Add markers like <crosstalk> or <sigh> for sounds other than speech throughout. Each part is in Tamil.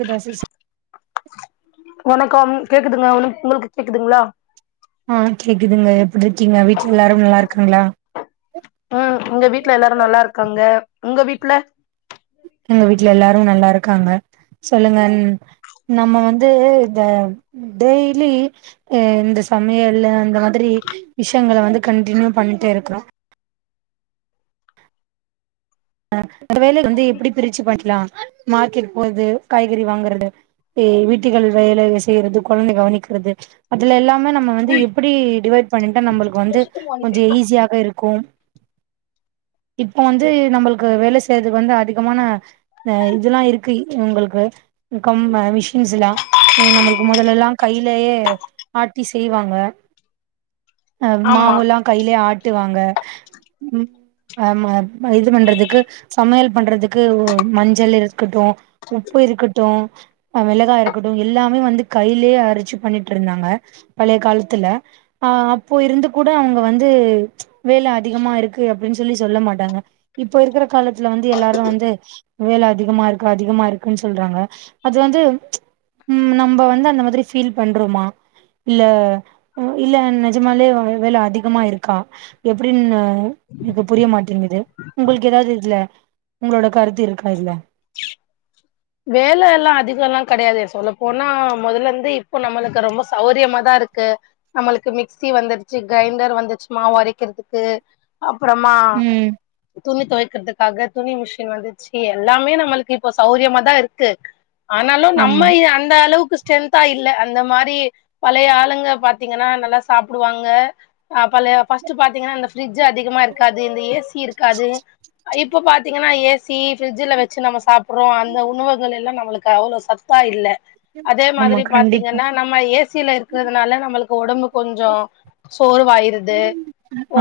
கேக்குதா சிஸ் வணக்கம் கேக்குதுங்க உனக் உங்களுக்கு கேக்குதுங்களா ஆ கேக்குதுங்க எப்டி இருக்கீங்க வீட்ல எல்லாரு நல்லா இருக்குங்களா அ எங்க வீட்ல எல்லாரு நல்லா இருக்காங்க உங்க வீட்ல எங்க வீட்ல எல்லாரு நல்லா இருக்காங்க சொல்லுங்க ம் நம்ம வந்து இந்த டெய்லி அ இந்த சமயமல்லு அந்த மாதிரி விஷயங்கல வந்து கன்டினியூ பண்ணிட்டே இருக்றோ அ ஒரு வேலய் வந்து எப்டி பிரிச்சு பண்ட்லா‌ மார்க்கெட் போர்து காய்கறி வாங்கறது எ வீட்டுகள் வேல செய்யறது கொழந்த கவனிக்கிறது அதுல எல்லாமே நம்ம வந்து எப்படி டிவைட் பண்ணிட்டா நம்மளுக்கு வந்து கொஞ்ச ஈஸியாக இருக்கு இப்போ வந்து நம்மளுக் கு வேல செய்றதுக்கு வந்து அதிகமான த இதெல்லா இருக்கு இ உங்களுக்கு கொம்ம விஷ் <unintelligible> சல்லா எ நம்மளுக்கு மொதல்லல்லா கைய்லயே ஆட்டி செய்வாங்க ஆ‌ ஆமா மாவுலா கைய்லே ஆட்டுவாங்க ம் ஆம இது பண்றதுக் கு சமையல் பண்றதுக்கு உ மஞ்சள் இருக்கட்டு உப்பு இருக்கட்டு அ வெளகா இருக்கட்டு எல்லாமே வந்து கையிலே அரச்சு பண்ணிட்ருந்தாங்க பழைய காலத்துல ஆ அப்போ இருந்து கூட அவுங்க வந்து வேல அதிகமா இருக்கு அப்டின்னு சொல்லி சொல்ல மாட்டாங்க இப்ப இருக்கிற காலத்துல வந்து எல்லாரு வந்து வேல அதிகமா இருக்கு அதிகமா இருக்குன்னு சொல்றாங்க அது வந்து ம் நம்ப வந்து அந்த மாதிரி ஃபீல் பண்றோமா இல்ல இல்ல நஜமாலே வ வேல அதிகமா இருக்கா எப்டின்னு எனக்கு புரிய மாட்டேங்குது உங்களுக்கு எதாது இதுல உங்களோட கருத்து இருக்கா இதுல வேல எல்லாம் அதிகோல்லா கடையாதே சொல்லப்போனா மொதல இருந்து இப்போ நம்மளுக்கு ரொம்ப சௌரியமாதா இருக்கு நம்மளுக்கு மிக்சி வந்துருச்சு கைண்டர் வந்துச்சு மாவு அரைக்கிறதுக்கு அப்பறமா ம் துணி தொய்க்கிறதுக் காக துணி மிஷின் வந்துச்சு எல்லாமே நம்மளுக்கு இப்ப சௌரியமாதா இருக்கு ஆனாலு ஆமா நம்ம இ அந்த அளவுக்கு ச ஸ்ட்ரென்தா இல்ல அந்த மாரி பழைய ஆளுங்க பாத்தீங்கன்னா நல்லா சாப்புடுவாங்க அ பழைய ஃபர்ஸ்ட்டு பாத்தீங்கனா இந்த ஃபிரிஜ்ஜு அதிகமா இருக்காது இந்த ஏசி இருக்காது இப்ப பாத்தீங்கனா ஏசி ஃபிரிட்ஜ்ல வச்சு நம்ம சாப்புடுறோ அந் த உணவுகள் எல்லா நம்மளுக்கு அவ்ளோ சத் தா இல்ல அதே ஆமா மாதிரி கண்டிப்பா பாத்தீங்கனா நம்ம ஏசியில இருக்கறதுனால நம்மளுக்கு ஒடம்பு கொஞ்சோ சோர்ருவாயிருது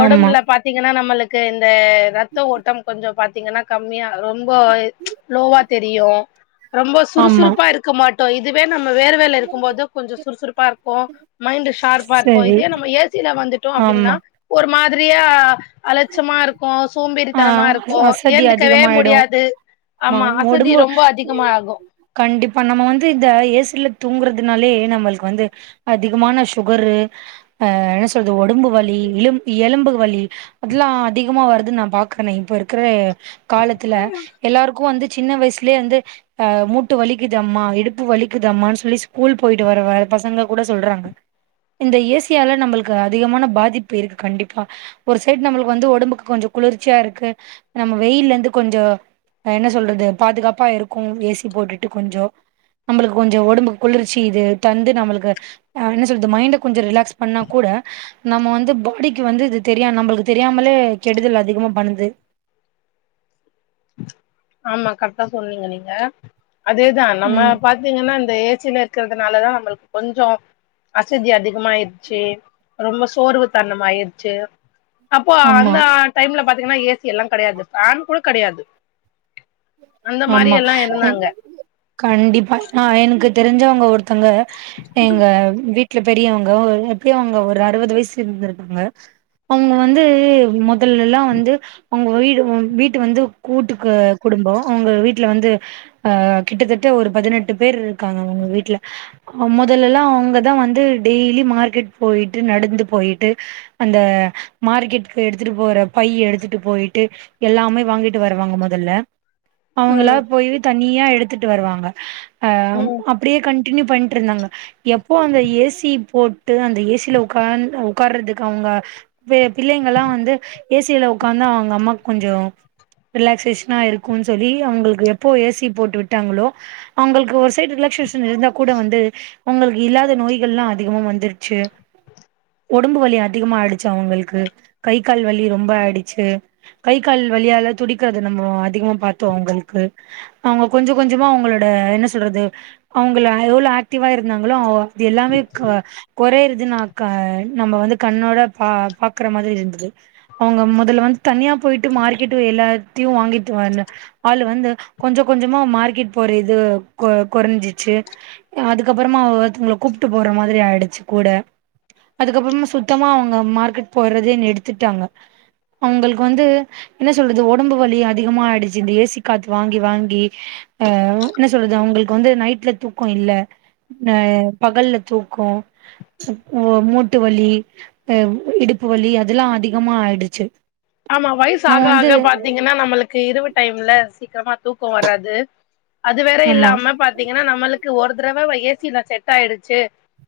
ஆமா பாத்தீங்கன்னா நம்மளுக்கு இந்த ரத்த ஓட்டம் கொஞ்சோ பாத்தீங்கன்னா கம்மியா ரொம்ப லோவா தெரியு ரொம்ப ஆமா சுறுசுறுப்பா இருக்க மாட் டோ இதுவே நம்ம வேறவேல இருக்கும் போதா கொஞ்சோ சுறுசுறுப்பா இருக்கு மைண்ட் ஷார்ப்பா இருக்கு சரி இதே நம்ம ஏசியில வந்துட்டோ அப்டின்னா ஆமா ஒரு மாரியா அலட்சமா இருக்கு சோம்பேறித் ஆ த்தனமா இருக்கு அசதி ஏந்துக்கவே அதிகமாயிடு முடியாது ஆமா அசதி ரொம்ப அதிகமா ஆகு கண்டிப்பா நம்ம வந்து இந்த ஏசில தூங்குறதுனாலே நம்மளுக்கு வந்து அதிகமான சுகரு அ என்ன சொல்றது உடம்பு வலி இல எலும்பு வலி அதெல்லா அதிகமா வருது நா பாக்குறனே இப்ப இருக்கிற காலத்துல எல்லாருக்கு வந்து சின்ன வயசுலயே வந்து அ மூட்டு வலிக்குதம்மா இடுப்பு வலிக்குதம்மான் சொல்லி ஸ்கூல் போயிட்டு வர பசங்க கூட சொல்றாங்க இந்த ஏசியால நம்மளுக்கு அதிகமான பாதிப்பு இருக்கு கண்டிப்பா ஒரு சைடு நம்மளுக்கு வந்து உடம்புக்கு கொஞ்சோ குளிர்ச்சியா இருக்கு நம்ம வெயில்ல இருந்து கொஞ்சோ என்ன சொல்றது பாதுகாப்பா இருக்கு ஏசி போட்டுட்டு கொஞ்சோ நம்மளுக்கு கொஞ்சோ உடம்புக் குளிர்ச்சி இது தந்து நம்மளுக்கு அ என்ன சொல்றது மைண்ட கொஞ்சோ ரிலாக்ஸ் பண்ணா கூட நம்ம வந்து பாடிக்கு வந்து இது தெரியா நம்மளுக்கு தெரியாமலே கெடுதல் அதிகமா பண்ணுது ஆமா கரெக்டா சொன்னீங்க நீங்க அதேதா நம்ம ம் பா த்தீங்கன்னா இந்த ஏசில இருக்கிறதுனாலதா நம்மளுக்கு கொஞ்சோ அசதி அதிகமாயிடுச்சு ரொம்ப சோர்வு தனம் ஆயிருச்சு அப்போ ஆமா அந்த டைம்ல பாத்தீங்கன்னா ஏசி எல்லா கெடையாது ஃபேன் கூட கெடையாது அந்த மாரி ஆமா எல்லா இருந்தாங்க கண்டிப்பா நா எனக்கு தெரிஞ்சவங்க ஒருத்தங்க எங்க விட் ல பெரியவங்க ஒரு எப்டியு அவுங்க ஒரு அறுவது வயசு இருந்திருக்குங்க அவுங்க வந்து மொதல்லல்லா வந்து அவுங்க வீடு வீட்டு வந்து கூட்டுக்கு குடும்ப அவங்க வீட்ல வந்து அ கிட்டத்தட்ட ஒரு பதினெட்டு பேர் இருக்காங்க அவங்க வீட்ல மொதல்லல்லா அவங்கதா வந்து டெய்லி மார்க்கெட் போய்ட்டு நடந்து போய்ட்டு அந்த மார்க்கெட்டுக்கு எடுத்துட்டு போற பைய எடுத்துட்டு போய்ட்டு எல்லாமே வாங்கிட்டு வருவாங்க மொதல்ல அவங்களா ம் போய் தனியா எடுத்துட் வருவாங்க அ ம் அப்டியே கண்டின்யூ பண்ணிட்டு இருந்தாங்க எப்போ அந்த ஏசி போட்டு அந்த ஏசில உக்காந் உக்கார்றதுக்கு அவங்க பிள்ளைங்கள்ளா வந்து ஏசில உக்காந்தா அவங்க அம்மாக் கொஞ்சோ ரிலாக்சேஷனா இருக் குன் சொல்லி அவங்களுக்கு எப்போ ஏசி போட்டு விட்டாங்களோ அவங்களுக்கு ஒரு சைடு ரிலாக்க்ஷே இருந்தா கூட வந்து உங்களுக்கு இல்லாத நோய்கள்லா அதிகமா வந்துருச்சு உடம்பு வலி அதிகமா ஆய்டுச்சு அவங்களுக்கு கை கால் வலி ரொம்ப ஆய்டுச்சு கை கால் வலியால துடிக்கறத நம்ம அதிகமா பாத்தோ அவங்களுக்கு அவங்க கொஞ்சோ கொஞ்சமா அவுங்களோட என்ன சொல்றது அவுங்கள எவ்ளோ ஆக்டிவா இருந்தாங்களோ அ இது எல்லாமே க கொறையறது நா க நம்ம வந்து கண்ணோட பா பாக்குற மாரி இருந்துது அவங்க மொதல்ல வந்து தனியா போய்ட்டு மார்க்கெட் எல்லாத்தையு வாங்கிட்டு வர்ல ஆளு வந்து கொஞ்சோ கொஞ்சமா மார்க்கெட் போற இது கொ கொறஞ்சிச்சு அதுக்கப்பறமா ஒருத்தவங்கள கூப்ட்டு போற மாதிரி ஆய்டுச்சு கூட அதுக்கப்பறமா சுத்தமா அவுங்க மார்க்கெட் போறதே நிறுத்திட்டாங்க அவுங்களுக்கு வந்து என்ன சொல்றது உடம்பு வலி அதிகமா ஆய்டுச் இந்த ஏசி காத்து வாங்கி வாங்கி அ என்ன சொல்றது அவுங்களுக்கு வந்து நைட்ல தூக்க இல்ல நா பகல்ல தூக்க ஓ மூட்டு வலி அ இடுப்பு வலி அதெல்லா அதிகமா ஆய்டுச்சு ஆமா வயசு ஆக ஆக பாத்தீங்கன்னா நம்மளுக்கு இரவு டைம்ல சீக்கிரமா தூக்கோ வராது அது வேற ஆமா இல்லாம பாத்தீங்கன்னா நம்மளுக்கு ஒரு தறவ ஏசில செட் ஆயிடுச்சு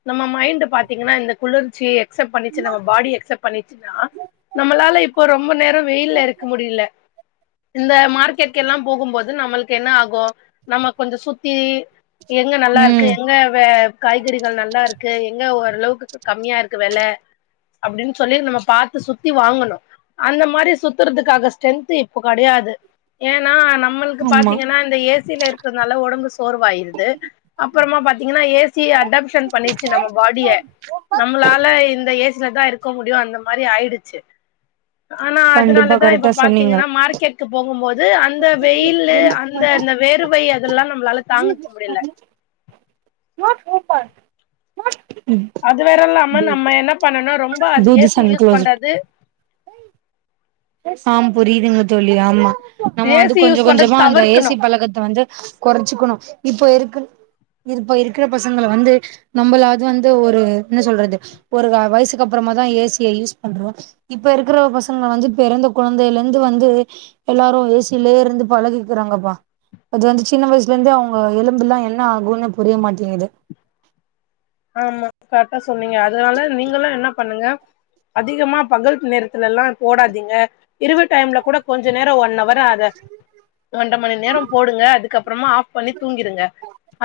நம்ம மைண்ட் பாத்தீங்கன்னா இந்த குளிர்ச்சிய எக்செப்ட் பண்ணிச்சு நம்ம பாடிய எக்செப்ட் பண்ணிச்சுன்னா நம்மளால இப்போ ரொம்ப நேரோ வெயில்ல இருக்க முடில இந்த மார்க்கெட்கெல்லா போகும்போது நம்மளுக்கு என்ன ஆகு நம்ம கொஞ்ச சுத்தி எங்க நல்லா இருக்கு ம் எங்க வே காய்கறிகள் நல்லா இருக்கு எங்க ஓரளவுக்கு கம்மியா இருக்கு வெல அப்டின்னு சொல்லி நம்ம பாத்து சுத்தி வாங்கணு அந்த மாரி சுத்துறதுக்காக ஸ்ட்ரென்த்து இப்ப கெடையாது ஏன்னா நம்மளுக்கு ஆமா பாத்தீங்கன்னா இந்த ஏசில இருக்குறதுனால ஒடம்பு சோர்வாயிருது அப்பறமா பாத்தீங்கன்னா ஏசியே அடாப்ஷன் பண்ணிச்சு நம்ம பாடிய நம்மளால இந்த ஏசிலதா இருக்க முடியு அந்த மாரி ஆயிடுச்சு ஆனா கண்டிப்பா அதுனாலதா கரெக்டா இப்ப சொன்னீங்க பாத்தீங்கன்னா மார்க்கெட்கு போகும் போது அந்த வெயிலு அந் இந்த இந்த வேறுவை அதெல்லா நம்மளால தாங்கிக்க முடியல நோ பூ பால் அது வேற இல்லாம நம்ம என்ன பண்ணனு ரொம்ப தூதிஸ் ஏசிய அண்ட் யூஸ் க்ளோஸ் இட். பண்றது ஆ புரியிதுங்க தோழி ஆமா நம்ம வந்து ஏசி கொஞ்ச யூஸ் பண்றது கொஞ்சமா அந்த ஏசி தவிர்க்கணு பழக்கத்த வந்து குறைச்சுக்கணு இப்ப இருக்கு இப்ப இருக்குற பசங்கள வந்து நம்பளாது வந்து ஒரு என்ன சொல்றது ஒரு வயசுக்கு அப்பறமாதா ஏசிய யூஸ் பண்றோ இப்ப இருக்கிற பசங்க வந்து பெறந்த கொழந்தையில இருந்து வந்து எல்லாரு ஏசியிலயே இருந்து பழகிக்கிறாங்கப்பா அது வந்து சின்ன வயசுல இருந்து அவங்க எலும்புல்லா என்ன ஆகுன்னு புரிய மாட்டேங்கிது ஆமா கரெட்டா சொன்னீங்க அதனால நீங்களு என்ன பண்ணுங்க அதிகமா பகல் நேரத்துலல்லா போடாதீங்க இரவு டைம்ல கூட கொஞ்ச நேரோ ஒன்னவர் அத ஒன்ற மணி நேரோ போடுங்க அதுக்கப்பறமா ஆஃப் பண்ணி தூங்கிடுங்க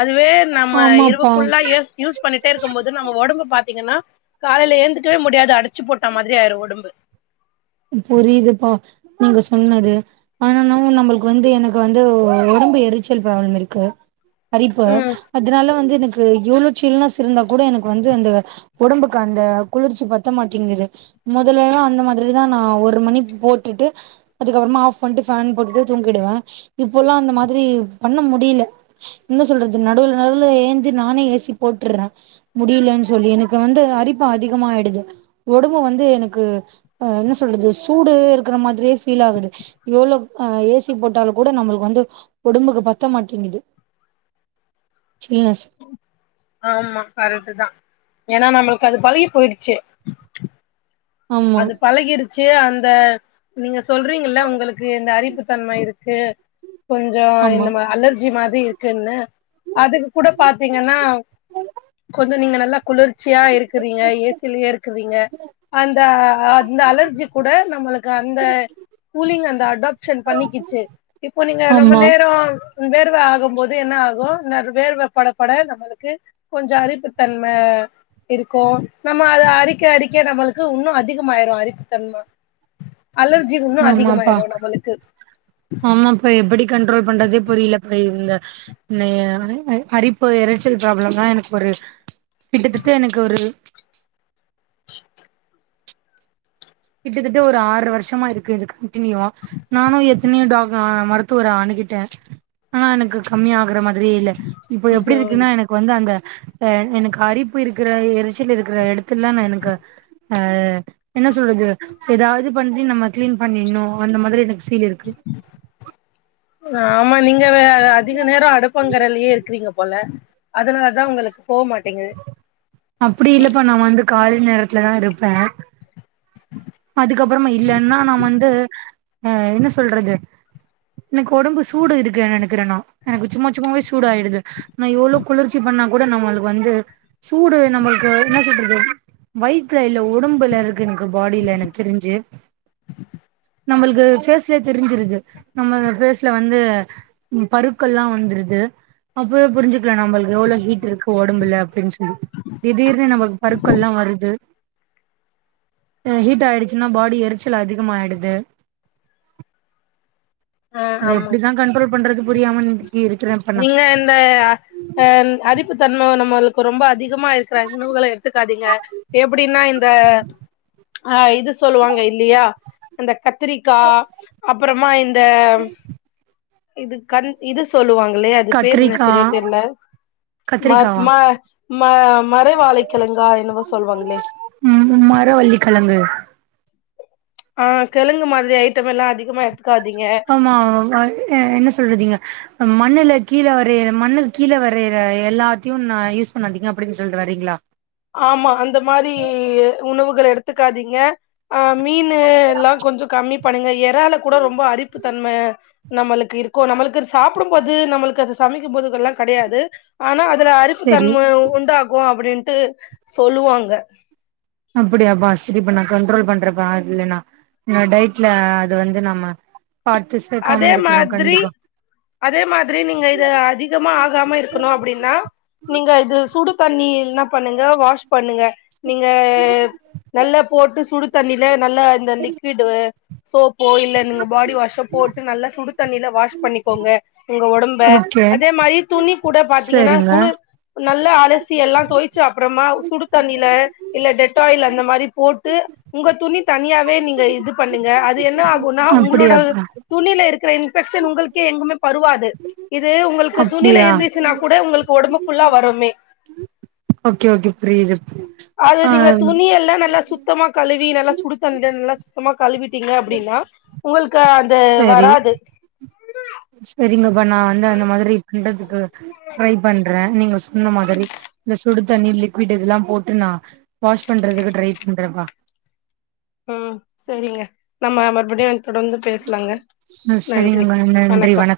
அதுவே நம்ம இரவு ஆமாப்பா ஃபுல்லா ஏ சி யூஸ் பண்ணிட்டே இருக்கும் போது நம்ம ஒடம்பு பாத்தீங்கன்னா காலேல எழுந்துக்கவே முடியாது அடிச்சு போட்ட மாதிரி ஆயிரு ஒடம்பு புரியிதுப்பா நீங்க சொன்னது ஆனா என்னவோ நம்மளுக்கு வந்து எனக்கு வந்து ஒடம்பு எரிச்சல் ப்ராப்ளம் இருக்கு அரிப்பு ம் அதனால வந்து எனக்கு எவ்ளோ சில்னஸ் இருந்தா கூட எனக்கு வந்து அந்த ஒடம்புக்கு அந்த குளிர்ச்சி பத்த மாட்டேங்குது மொதலல்லா அந்த மாதிரிதா நா ஒரு மணி போட்டுட்டு அதுக்கப்பறமா ஆஃப் பண்ணிட்டு ஃபேன் போட்டுட்டு தூங்கிடுவே இப்பல்லா அந்த மாதிரி பண்ண முடியல என்ன சொல்றது நடுவுல நடுவுல எழுந்து நானே ஏ சி போட்டுற்றே முடியலன்னு சொல்லி எனக்கு வந்து அரிப்பு அதிகமாயிடுது ஒடம்பு வந்து எனக்கு ஆ என்ன சொல்றது சூடு இருக்குற மாதிரியே ஃபீல் ஆகுது எவ்ளோ ஆ ஏ சி போட்டாலு கூட நம்மளுக்கு வந்து ஒடம்புக்கு பத்த மாட்டேங்குது சில்னஸ் ஆமா கரெட்டுதா ஏன்னா நம்மளுக்கு அது பழகி போயிடுச்சு ஆமா அது பழகிருச்சி அந்த நீங்க சொல்றீங்கல்ல உங்களுக்கு இந்த அரிப்புத்தன்மை இருக்கு கொஞ்சோ ஆமா இந்த அலர்ஜி மாதிரி இருக்குன்னு அதுக்கு கூட பாத்தீங்கன்னா கொஞ் சோ வந்து நீங்க நல்லா குளிர்ச்சியா இருக்குறீங்க ஏ சிலயே இருக்குதீங்க இந்த அந்த அலர்ஜி கூட நம்மளுக்கு அந்த கூலிங் அந்த அடாப்ஷன் பண்ணிக்கிச்சு இப்போ நீங்க ரொம்ப ஆமா நேரோ உன் வேர்வ ஆகும்போது என்ன ஆகு இன்னொரு வேர்வ படப்பட நம்மளுக்கு கொஞ்சோ அரிப்புத்தன்ம இருக்கு நம்ம அத அரிக்க அரிக்க நம்மள் க்கு இன்னு அதிகமாயிரு அரிப்புத்தன்ம அலர்ஜி இன்னு ஆமாப்பா அதிகமாயிரு நம்மளுக்கு ஆமாப்பா எப்டி கண்ட்ரோல் பண்றதே புரிலப்ப இந்த இன்னய அ அரிப்பு எறச்சல் ப்ரோப்ளமெல்லா எனக்கு ஒரு கிட்டத்தட்ட எனக்கு ஒரு கிட்டத்தட்ட ஒரு ஆர்ற வருஷமா இருக்கு இது கண்டினியூவா நானு எத்தனயோ டா மரு ருத்துவர அனுகிட்ட ஆனா எனக்கு கம்மியா ஆகுற மாதிரியே இல்ல இப்ப எப்டி இதோ இருக்குனா எனக்கு வந்து அந்த அ எனக்கு அரிப்பு இருக்கிற எரிச்சல் இருக்கிற எடத்துல்ல நா எனக்கு அ எப்டி சொல்றது எதாவது பண்ணி நம்ம கிளீன் பண்ணிடணு அந்த மாரி எனக்கு ஃபீல் இருக்கு ஆமா நீங்க வே அதிக நேரோ அடுப்பங்கரயலயே இருக்கிறீங்க போல அதுனாலதா உங்களுக்கு போ மாட்டீங்குது அப்டி இல்லப்பா நா வந்து காலைல நேரத்துலதா இருப்ப அதுக்கப்பறமா இல்லனா நா வந்து அ என்ன சொல்றது எனக்கு ஒடம்பு சூடு இருக்குன்னு நெனக்கிற நா எனக்கு சும்மா சும்மாவே சூடு ஆயிடுது நா எவ்ளோ குளிர்ச்சி பண்ணா கூட நம்மளுக்கு வந்து சூடு நம்மள் க்கு என்ன சொல்றது வயித்துல இல்ல ஒடம்புல இருக்கு எனக்கு பாடில என க்கு தெரிஞ்சு நம்மள்க்கு ஃபேஸ்லயே தெரிஞ்சிருது நம்ம ஃபேஸ்ல வந்து பருக்கள்ல்லா வந்துருது அப்பயே புரிஞ்சு க்கலா நம்மள்க்கு எவ்ளோ ஹீட் இருக்கு ஒடம்புல அப்டின் சொல்லி திடீர்னு நம்மள்க்கு பருக்கள்ல்லா வருது ஹீட் ஆயிடுச்சுன்னா பாடி எரிச்சல் அதிகமாயிடுது ஆ அத ஆமா எப்டிதா கண்ட்ரோல் பண்றது புரியாம <unintelligible> இருக்கிறே இப்ப நா நீங்க இந்த அ அரிப்புத் தன்ம நம்மள் ரொம்ப அதிகமா இருக்கறாங்க உணவுகள எடுத்துக்காதீங்க எப்டினா இந்த அ இது சொல்லுவாங்கில்லயா இந்த கத்திரிக்கா அப்பறமா இந்த இது கண் இது சொல்லுவாங்கில்லயா அது பேரு என்ன கத்திரிக்கா செரியா தெர்ல ம கத்திரிக்காவா ம ம மறை வாழைக்கிழங்கா என்னவோ சொல்வாங்ளே ம் மரவள்ளிக்கிழங்கு ஆ கிழங்கு மாதிரி ஐட்டமெல்லா அதிகமா எடுத்துக்காதீங்க ம் ஆ என்ன சொல்றதீங்க மண்ணுல கீழ வரையற மண்ணுக்கு கீழ வரையற எல்லாத்தையு நா யூஸ் பண்ணாதீங்க அப்டின்னு சொல்ட்டு வரீங்ளா ஆமா அந்த மாரி உணவுகள எடுத்துக்காதீங்க ஆ மீன் எல்லா கொஞ்சோ கம்மி பண்ணுங்க எறால கூட ரொம்ப அரிப்புத் தன்ம நம்மளுக்கு இருக்கு நம்மளுக்கு அத சாப்பிடும்போது நம்மளுக்கு அத சமைக்கும்போதெல்லா கெடயாது ஆனா அதுல செரி அரிப்புத்தன்ம உண்டாகு அப்டின்ட்டு சொல்லுவாங்க அப்டியாப்பா சரிப்பா நா கண்ட்ரோல் பண்றப்பா அதுலனா நான் டயட்ல அது வந்து நம்ம பாத்து சேக்காம அதே இருக்குறோ மாதிரி கண்டிப்பா அதே மாதிரி நீங்க இது அதிகமா ஆகாம இருக்கணு அப்டினா நீங்க இது சுடு தண்ணி என்ன பண்ணுங்க வாஷ் பண்ணுங்க நீங்க நல்லா போட்டு சுடு தண்ணில நல்லா இந்த லிக்விடு சோப்போ இல்ல நீங்க பாடி வாஷோ போட்டு நல்லா சுடு தண்ணில வாஷ் பண்ணிக்கோங்க ஒங்க ஒடம்ப ஓகே அதே மாரி துணி கூட பாத்தீங்கன்னா சரிங்க சுடு நல்லா அலசி எல்லா துவய்ச்சு அப்றமா சுடு தண்ணில இல்ல டெட்டாயில் அந்த மாரி போட்டு உங்க துணி தனியாவே நீங்க இது பண்ணுங்க அது என்ன ஆ குனா உங்களோட அப்டியாப்பா துணில இருக்குற இன்பெக்க்ஷன் உங்களுக்கே எங்குமே பருவாது இது உங்களுக்கு துணியில அப்டியா இருந்துச்சுன்னா கூட உங்களுக்கு ஒடம்பு ஃபுல்லா வரும்மே ஓகே ஓகே புரியுது அது ஆ நீங்க துணி எல்லா நல்லா சுத் த்தமா கழுவி நல்லா சுடுத்தண்ணில நல்லா சுத்தமா கழுவிட்டீங்க அப்டின்னா உங்களுக்க செரி செரிங்கப்பா நா வந்து அந்த மாதிரி பண்றதுக்கு ட்ரை பண்றே நீங்க சொன்ன மாதிரி இந்த சுடு தண்ணி லிக்விட் இதெல்லா போட்டு நா வாஷ் பண்றதுகு ட்ரை பண்றபா ம் சரிங்க நம்ம மறுபடியு தொடர்ந்து பேசலாங்க ம் நன்றி சரிங்க நன்றி வணக்கம்